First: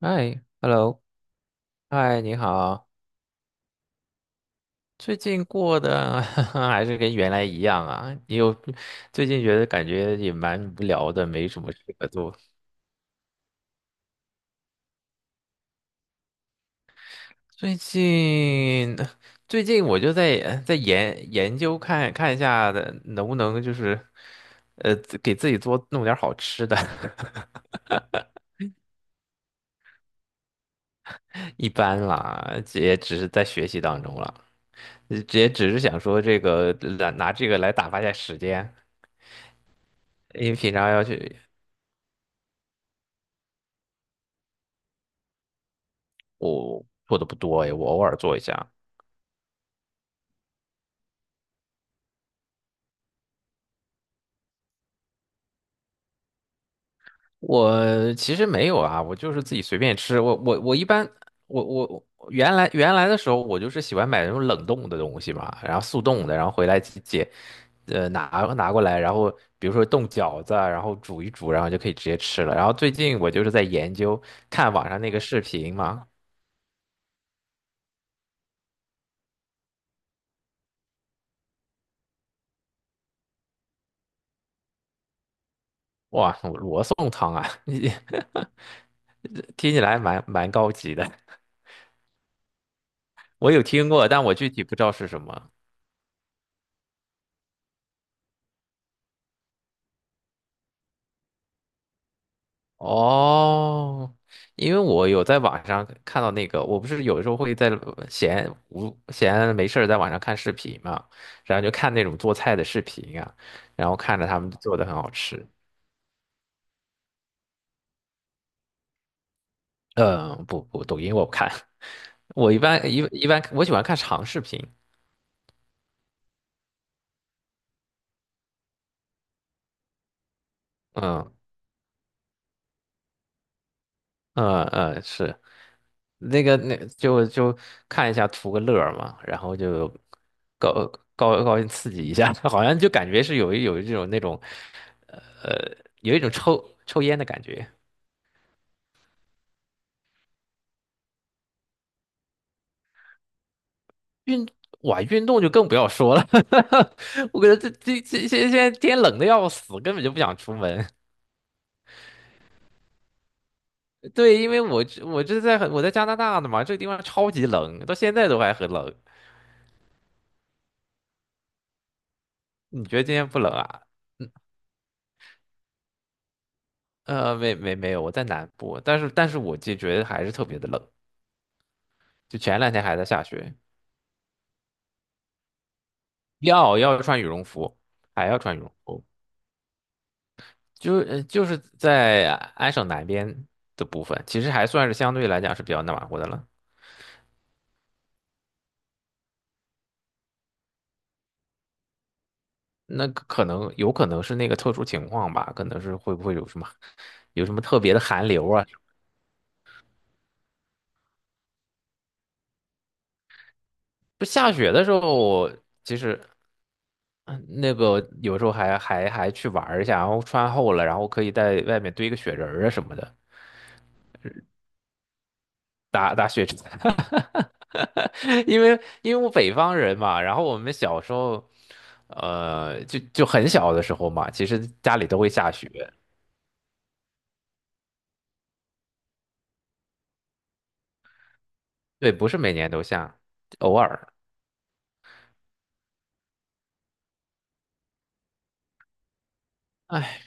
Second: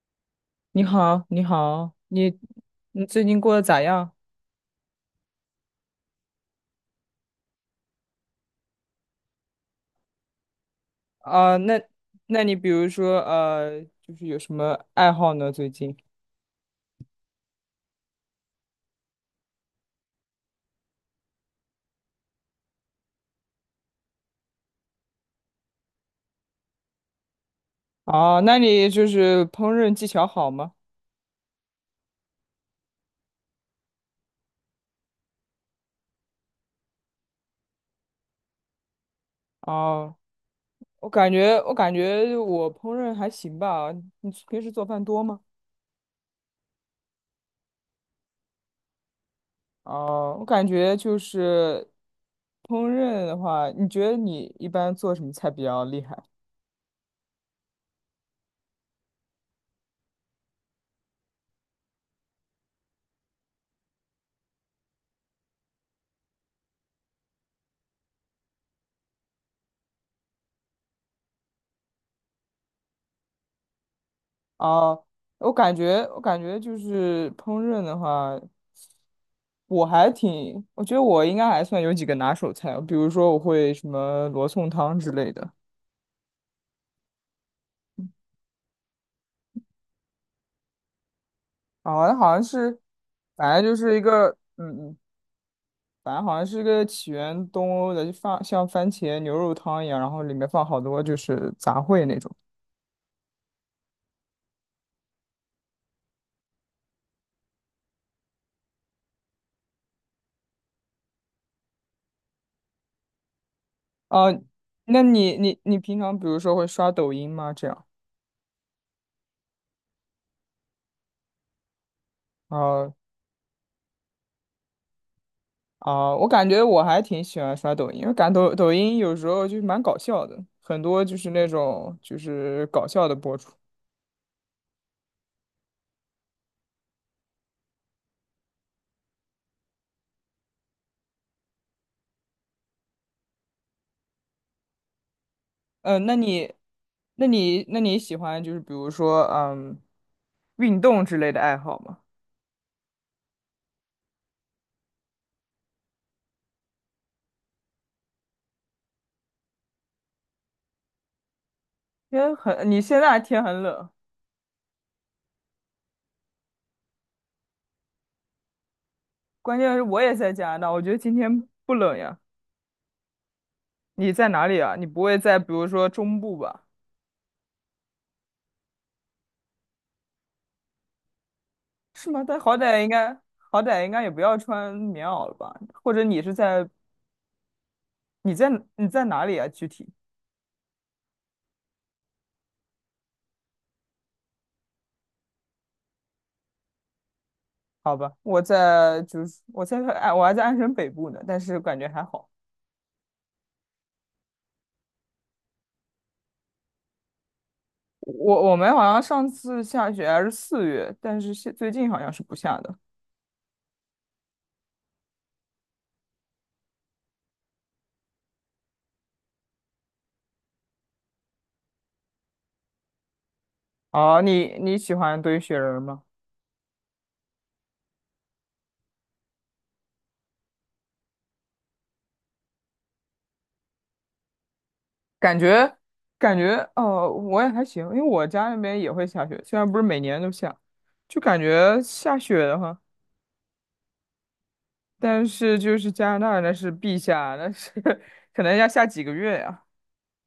嗨你，hello，好，你好，嗨，你你好，你最近过得咋样？最近过的 还是跟原来一样啊？你有最近觉得感觉也蛮无聊的，没啊、什么事那可做。那你比如说就是有什么爱好呢？最近？最近最近我就在研究看看一下的，能不能就是自给自己多弄点好吃的。啊，那你就是烹饪技巧好吗？一般啦，也只是在学习当中了，也只是想说这个拿这个来打发一下时间。哦、因为平常要我感去，觉我感觉我烹饪还行吧。你平时做饭多吗？我做的不多哎，我偶尔做一下。哦、我感觉就是烹饪的话，你觉得你一般做什么菜比较厉害？我其实没有啊，我就是自己随便吃。我一般我我原来的时候，我就是喜欢买那种冷冻的东西嘛，然后速冻的，然后回来呃拿拿过来，然后比如说冻饺子啊，然后煮一煮，然后就可以直接吃了。然后最近我就是在研究看网上哦、那个视我感频觉嘛，我感觉就是烹饪的话。我还挺，我觉得我应该还算有几个拿手菜，比如说我会什么罗宋汤之类的，哇，罗宋汤啊，听起来蛮高级的，啊，那好像是，我反有正就听是一过，但个，我具体嗯不知道嗯，是什么。反正好像是一个起源东欧的，就放像番茄牛肉汤一样，然后里面放好多就是杂烩那种。哦，因为我有在网上看到那个，我不是有时候会在闲没事儿在网上看视频嘛，然后就看那种做菜的视频啊，然后看着他哦、们做的很那好你吃。你你平常比如说会刷抖音吗？这样，嗯，不，抖音我不看，我一般啊一般我喜欢看长视频。我感觉我还挺喜欢刷抖音，因为感抖音有时候就是蛮搞笑的，很多就是嗯那种就是搞笑的博主。嗯嗯，是。那就看一下图个乐儿嘛，然后就高高兴刺激一下，好像就感觉是有一种那种呃呃，有那一种你，抽烟的感觉。那你喜欢就是比如说，嗯，运动之类的爱好吗？运哇，运动就更不要说了，我感觉得这这这现在天冷的要死，根本就不想出门。天很，你现在天很冷，对，因为我在加拿大的嘛，这个地方超级冷，到现在都还很冷。关键是我也在加拿大，我觉得今天不冷呀。你觉得今天不冷啊？你在哪里啊？你不会在比如说中部吧？呃，没有，我在南部，但是我就觉得还是特别的冷。是吗？但就好前两歹天应还在该，下雪，好歹应该也不要穿棉袄了吧？或者你是在，要穿羽绒服，还你要在穿羽绒你在服，哪里啊？具体？就是在安省南边的部分，其实还算是相对来讲是比较暖和的了。好吧，我在就是我在哎，我还在安省北部呢，但是感觉还好。那可能有可能是那个特殊情况吧，可能是会不会有什么有什么特别的寒流我我啊？们好像上次下雪还是四月，但是现最近好像是不下的。就下雪的时候，其实嗯那个有时候还去玩儿一下，然后穿厚了，然后可以在外面堆个雪人儿啊什么的。哦，你你喜欢堆雪人吗？打雪仗，因为我北方人嘛，然后我们小时候，呃，就很小的时候嘛，其实家里都会感下雪，觉感觉哦，我也还行，因为我家那边也会下雪，虽然不是每年都下，就感觉对，下不是雪每的年话，都下，偶尔。但是就是加拿大那是必下，那是 可能要下几个月呀、哎，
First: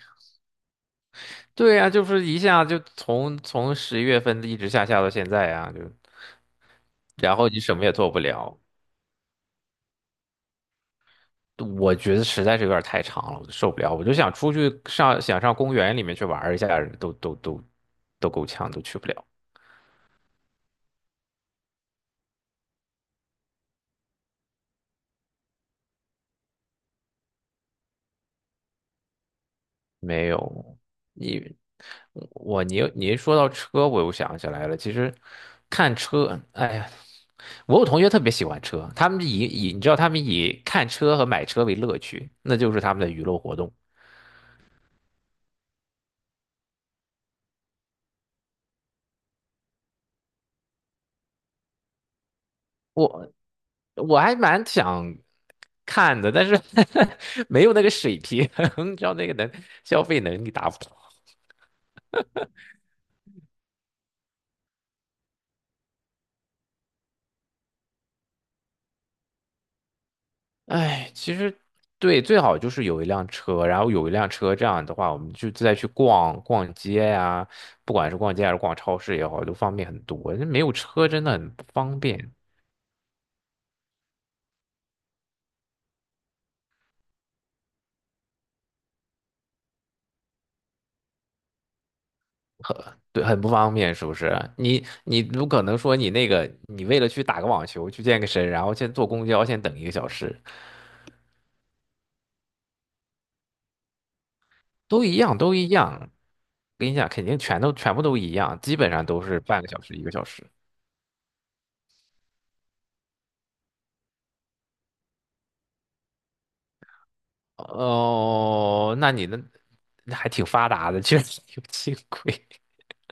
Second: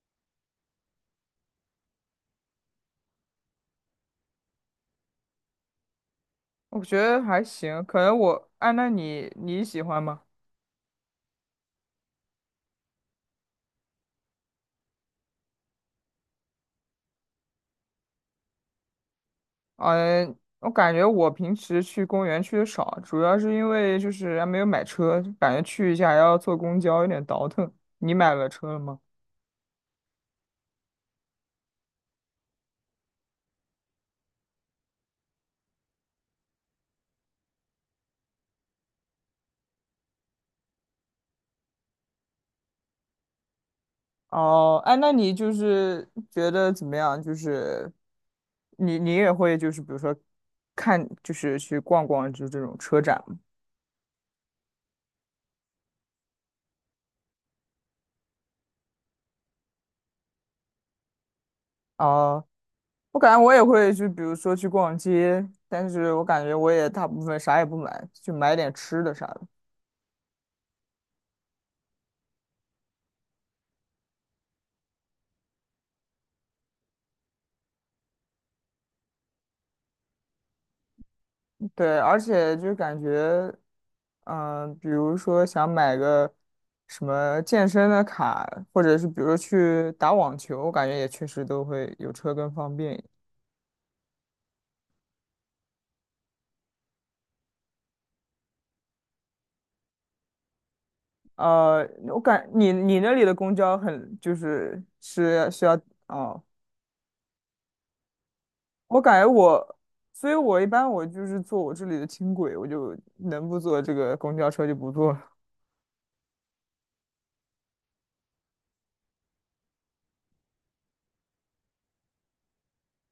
对呀，就是一下就从十一月份一直下到现在啊，就我觉得然还后你什行，么也可做能不我，了，哎，那你你喜欢吗？我觉得实在是有点太长了，我就受不了，我就想出去上公园里面去玩一下，都都都都够呛，都去不了。嗯，我感觉我平时去公园去的少，主要是因为就是还没有买车，感觉去一下还要坐公交，有点倒腾。你买了车了吗？没有，你。我你一说到车，我又想起来了。其实看车，哎呀，我有同学特别喜欢车，他们你知道他们以看车和买车为乐趣，那就是他们的娱乐活动。哦，哎，那你就是觉得怎么样？就是你你也会就是比如说看就是去逛逛就这种车展我吗？我还蛮想看的，但是 没有那个水平，你知道那个消费能力达不到。哦，我感觉我也会就比如说去逛街，但是我感觉我也大部分啥也不买，就买点吃的啥的。哎，其实对，最好就是有一辆车，这样的话，我们就再去逛逛街呀、不管是逛街还是逛超市也好，都方便很多。那没有车真的很不方对，而便，且就感觉，嗯、比如说想买个什么健身的卡，或者是比如说去打网球，我感觉也确实都会有车更方便一点。对，很不方便，是不是？你不可能说你那个，你为了去打个网球，去健个身，然后先坐公交，先等一个小时，我感你你那里的公交很就是都一样，是都需一要样。哦，跟你讲，肯定全部都一样，基本我上感都觉是半个我，小时一个小所以时。我一般我就是坐我这里的轻轨，我就能不坐这个公交车就不坐了哦，那你的那还挺发达的，居然有轻轨，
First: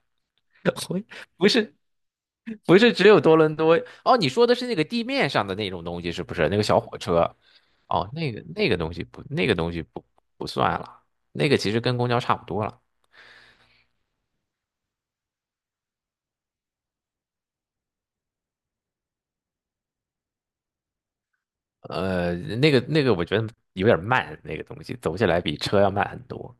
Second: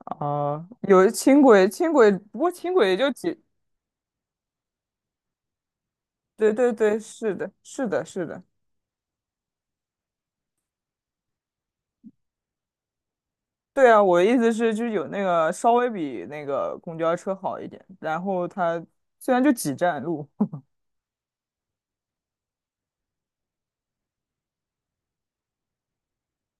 啊、我有轻不轨，是轻轨，不过轻不轨是也只就有多几，伦多哦？你说的是那个地面上的那种东西是不是？对那个对小火对，是车？的，是的，哦，是那的。个那个东西不，那个东西不算了，那个其实跟公交差不多了。对啊，我的意思是，就是有那个稍微比那个公交车好一点，然后它虽然就几站路，呃，那个我觉得有点慢，那个东西走起来比车要慢很多。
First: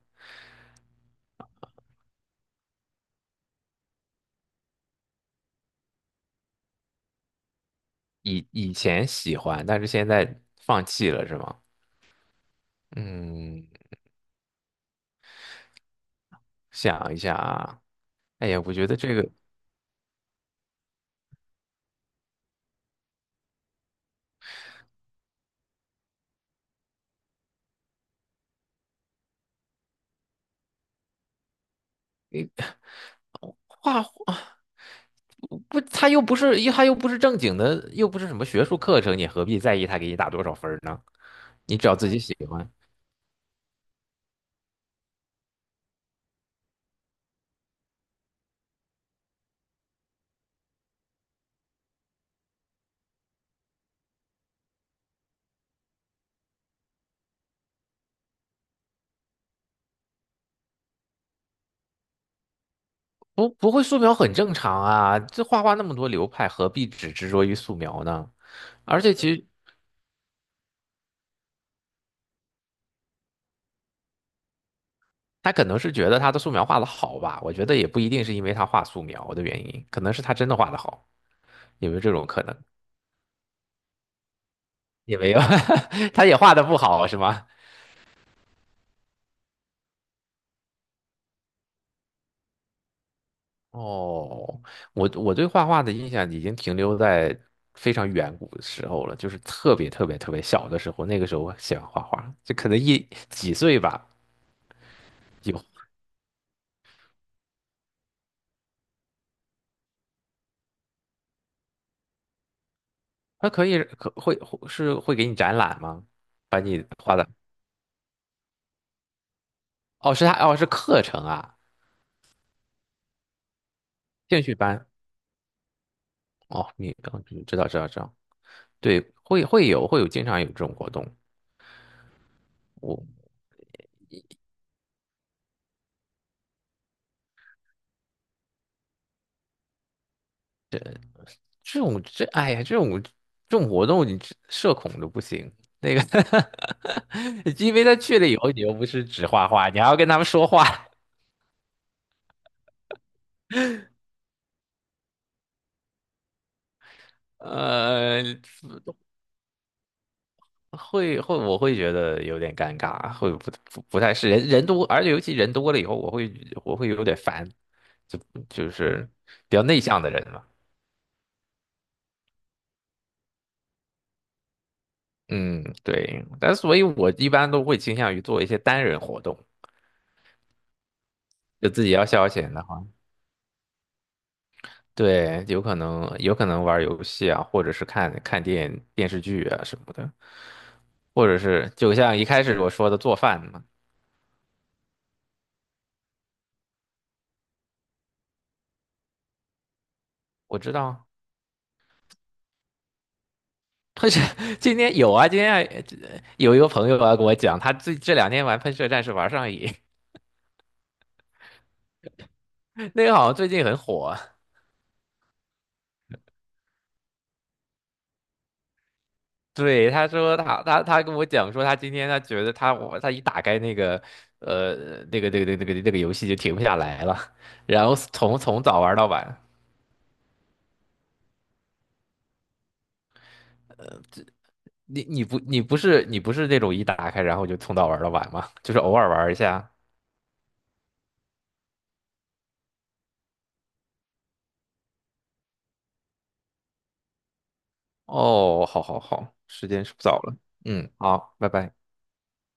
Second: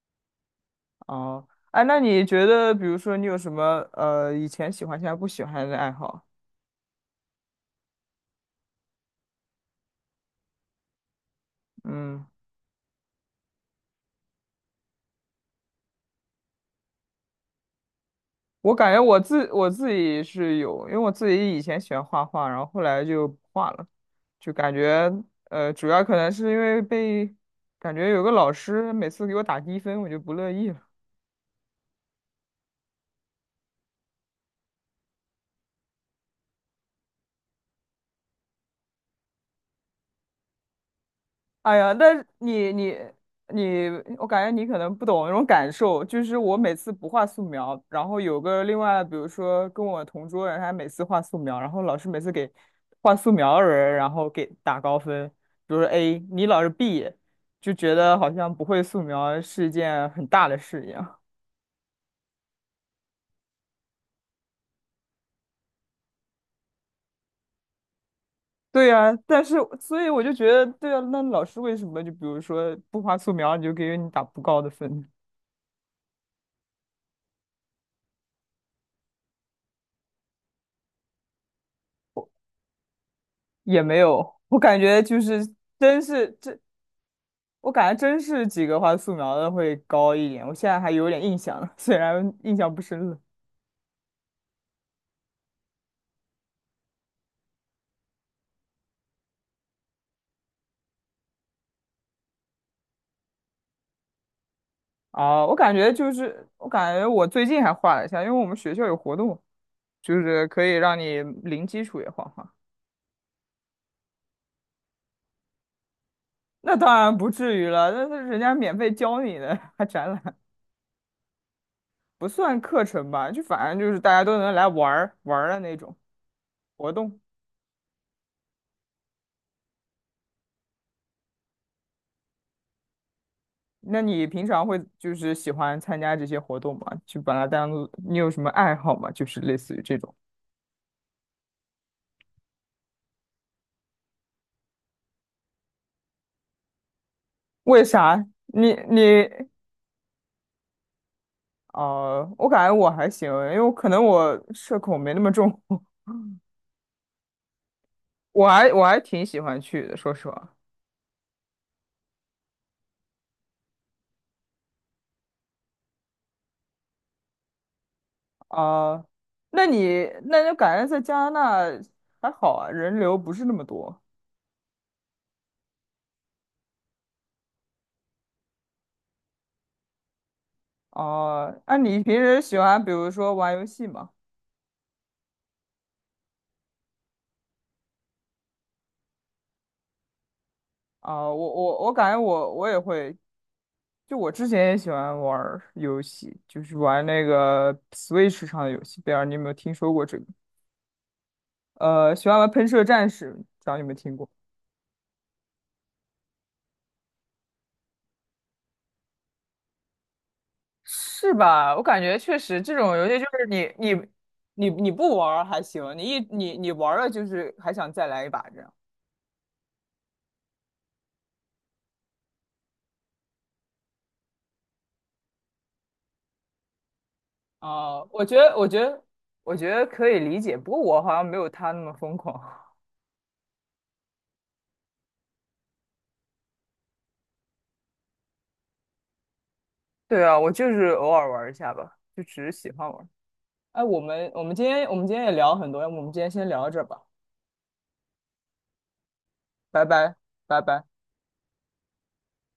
哦，哎，那你觉得，比如说你有什么以前喜欢现在不喜欢的爱好？以前喜欢，但是现在放弃了是吗？嗯，嗯，想一下。啊。哎呀，我我觉感得觉这我个自我自己是有，因为我自己以前喜欢画画，然后后来就不画了，就感觉主要可能是因为被感觉有个老师每次给我打低分，我就不乐意。了。画画不，他又不是正经的，又不是什么学术课程，你何必在意他给你打多少分儿呢？你哎只呀，要自那己喜欢，你你你，我感觉你可能不懂那种感受，就是我每次不画素描，然后有个另外，比如说跟我同桌人，他每次画素描，然后老师每次给画素描的人，然后给打高分，比如说 A，你老是 B，就觉得好像不会素描是一件很大的事一样。不会素描很正常啊。这画画那么多流派，何必只执着于素描呢？对而呀，且其但实是所以我就觉得，对啊，那老师为什么就比如说不画素描，你就给你打不高的分？他可能是觉得他的素描画的好吧，我觉得也不一定是因为他画素描的原因，可能是他真的画的好，有没有这种可能？也没有，我感觉也就没有，是真 他也是画这的不好是吗？我感觉真是几个画素描的会高一点，我现在还有点印象了，虽然印象不深了。哦，我对画画的印象已经停留在非常远古的时候了，就是特别小的时候，那个时候我喜欢画画，就可能一几岁吧，啊，我有，感觉就是，我感觉我最近还画了一下，因为我们学校有活动，就是可以让你零基础也画画。他可以可会会是会给你展览吗？把那你当然画的，不至于了，那是人家免费教你的，还展哦，是他览，哦是课程啊，不算课程吧，就反正就是大家都兴能趣来班，玩儿玩儿的那种哦，活动。知道知道知道，对，会有经常有这种活动，我。那你平常会就是喜欢参加这些活动吗？就把它当做你有什么爱好吗？就是类似于这种。这种这种活动你这社恐都不行。那个 因为为他去啥？了以后，你你又不你是只画画，你还要跟他们说话，哦、我感觉我还行，因为我可能我社恐没那么重，呃，我还挺喜欢去的，说实话。我会觉得有点尴尬，会不太是人人多，而且尤其人多了以后，我会有点烦，就啊、是比较那内向你的人那嘛。就感觉在加拿大还好啊，人流不是那么多。嗯，对，但所以我一般都会倾向于做一些单人活动，哦、就那、自己你要平消时遣，喜的欢比如说玩游戏吗？对，有可能玩儿游戏啊，或者是看看电视剧啊什么的，或啊、我者是我我就感像觉一开我始我我也说的会，做饭嘛，就我之前也喜欢玩儿游戏，就是玩那个 Switch 上的游戏，不知道你有没有听说过这个？我知道，呃，喜欢玩喷射战士，不知道你有没有喷听射 过？今天有啊，今天还有一个朋友啊跟我讲，他最这两天玩喷射战士玩上瘾，是吧？我感觉确实这 种那游个戏就好像是最近你很你火啊。你你不玩儿还行，你一你你玩儿了就是还想再来一把这样。对，他说他跟我讲说，他今天他觉得他一打开那个呃那个游戏就停不下来了，然后哦、从从早玩到晚。我觉得可以理解，不过我好像没有他那么疯狂。你不是你不是那种一打开然后就从早玩到晚吗？就是偶尔玩一下。对啊，我就是偶尔玩一下吧，就只是喜欢玩儿。哎，我们今天也聊很多，要不我们今天先聊到这儿吧，哦，好好好，时间拜是不拜早了。拜拜。嗯，好，拜拜。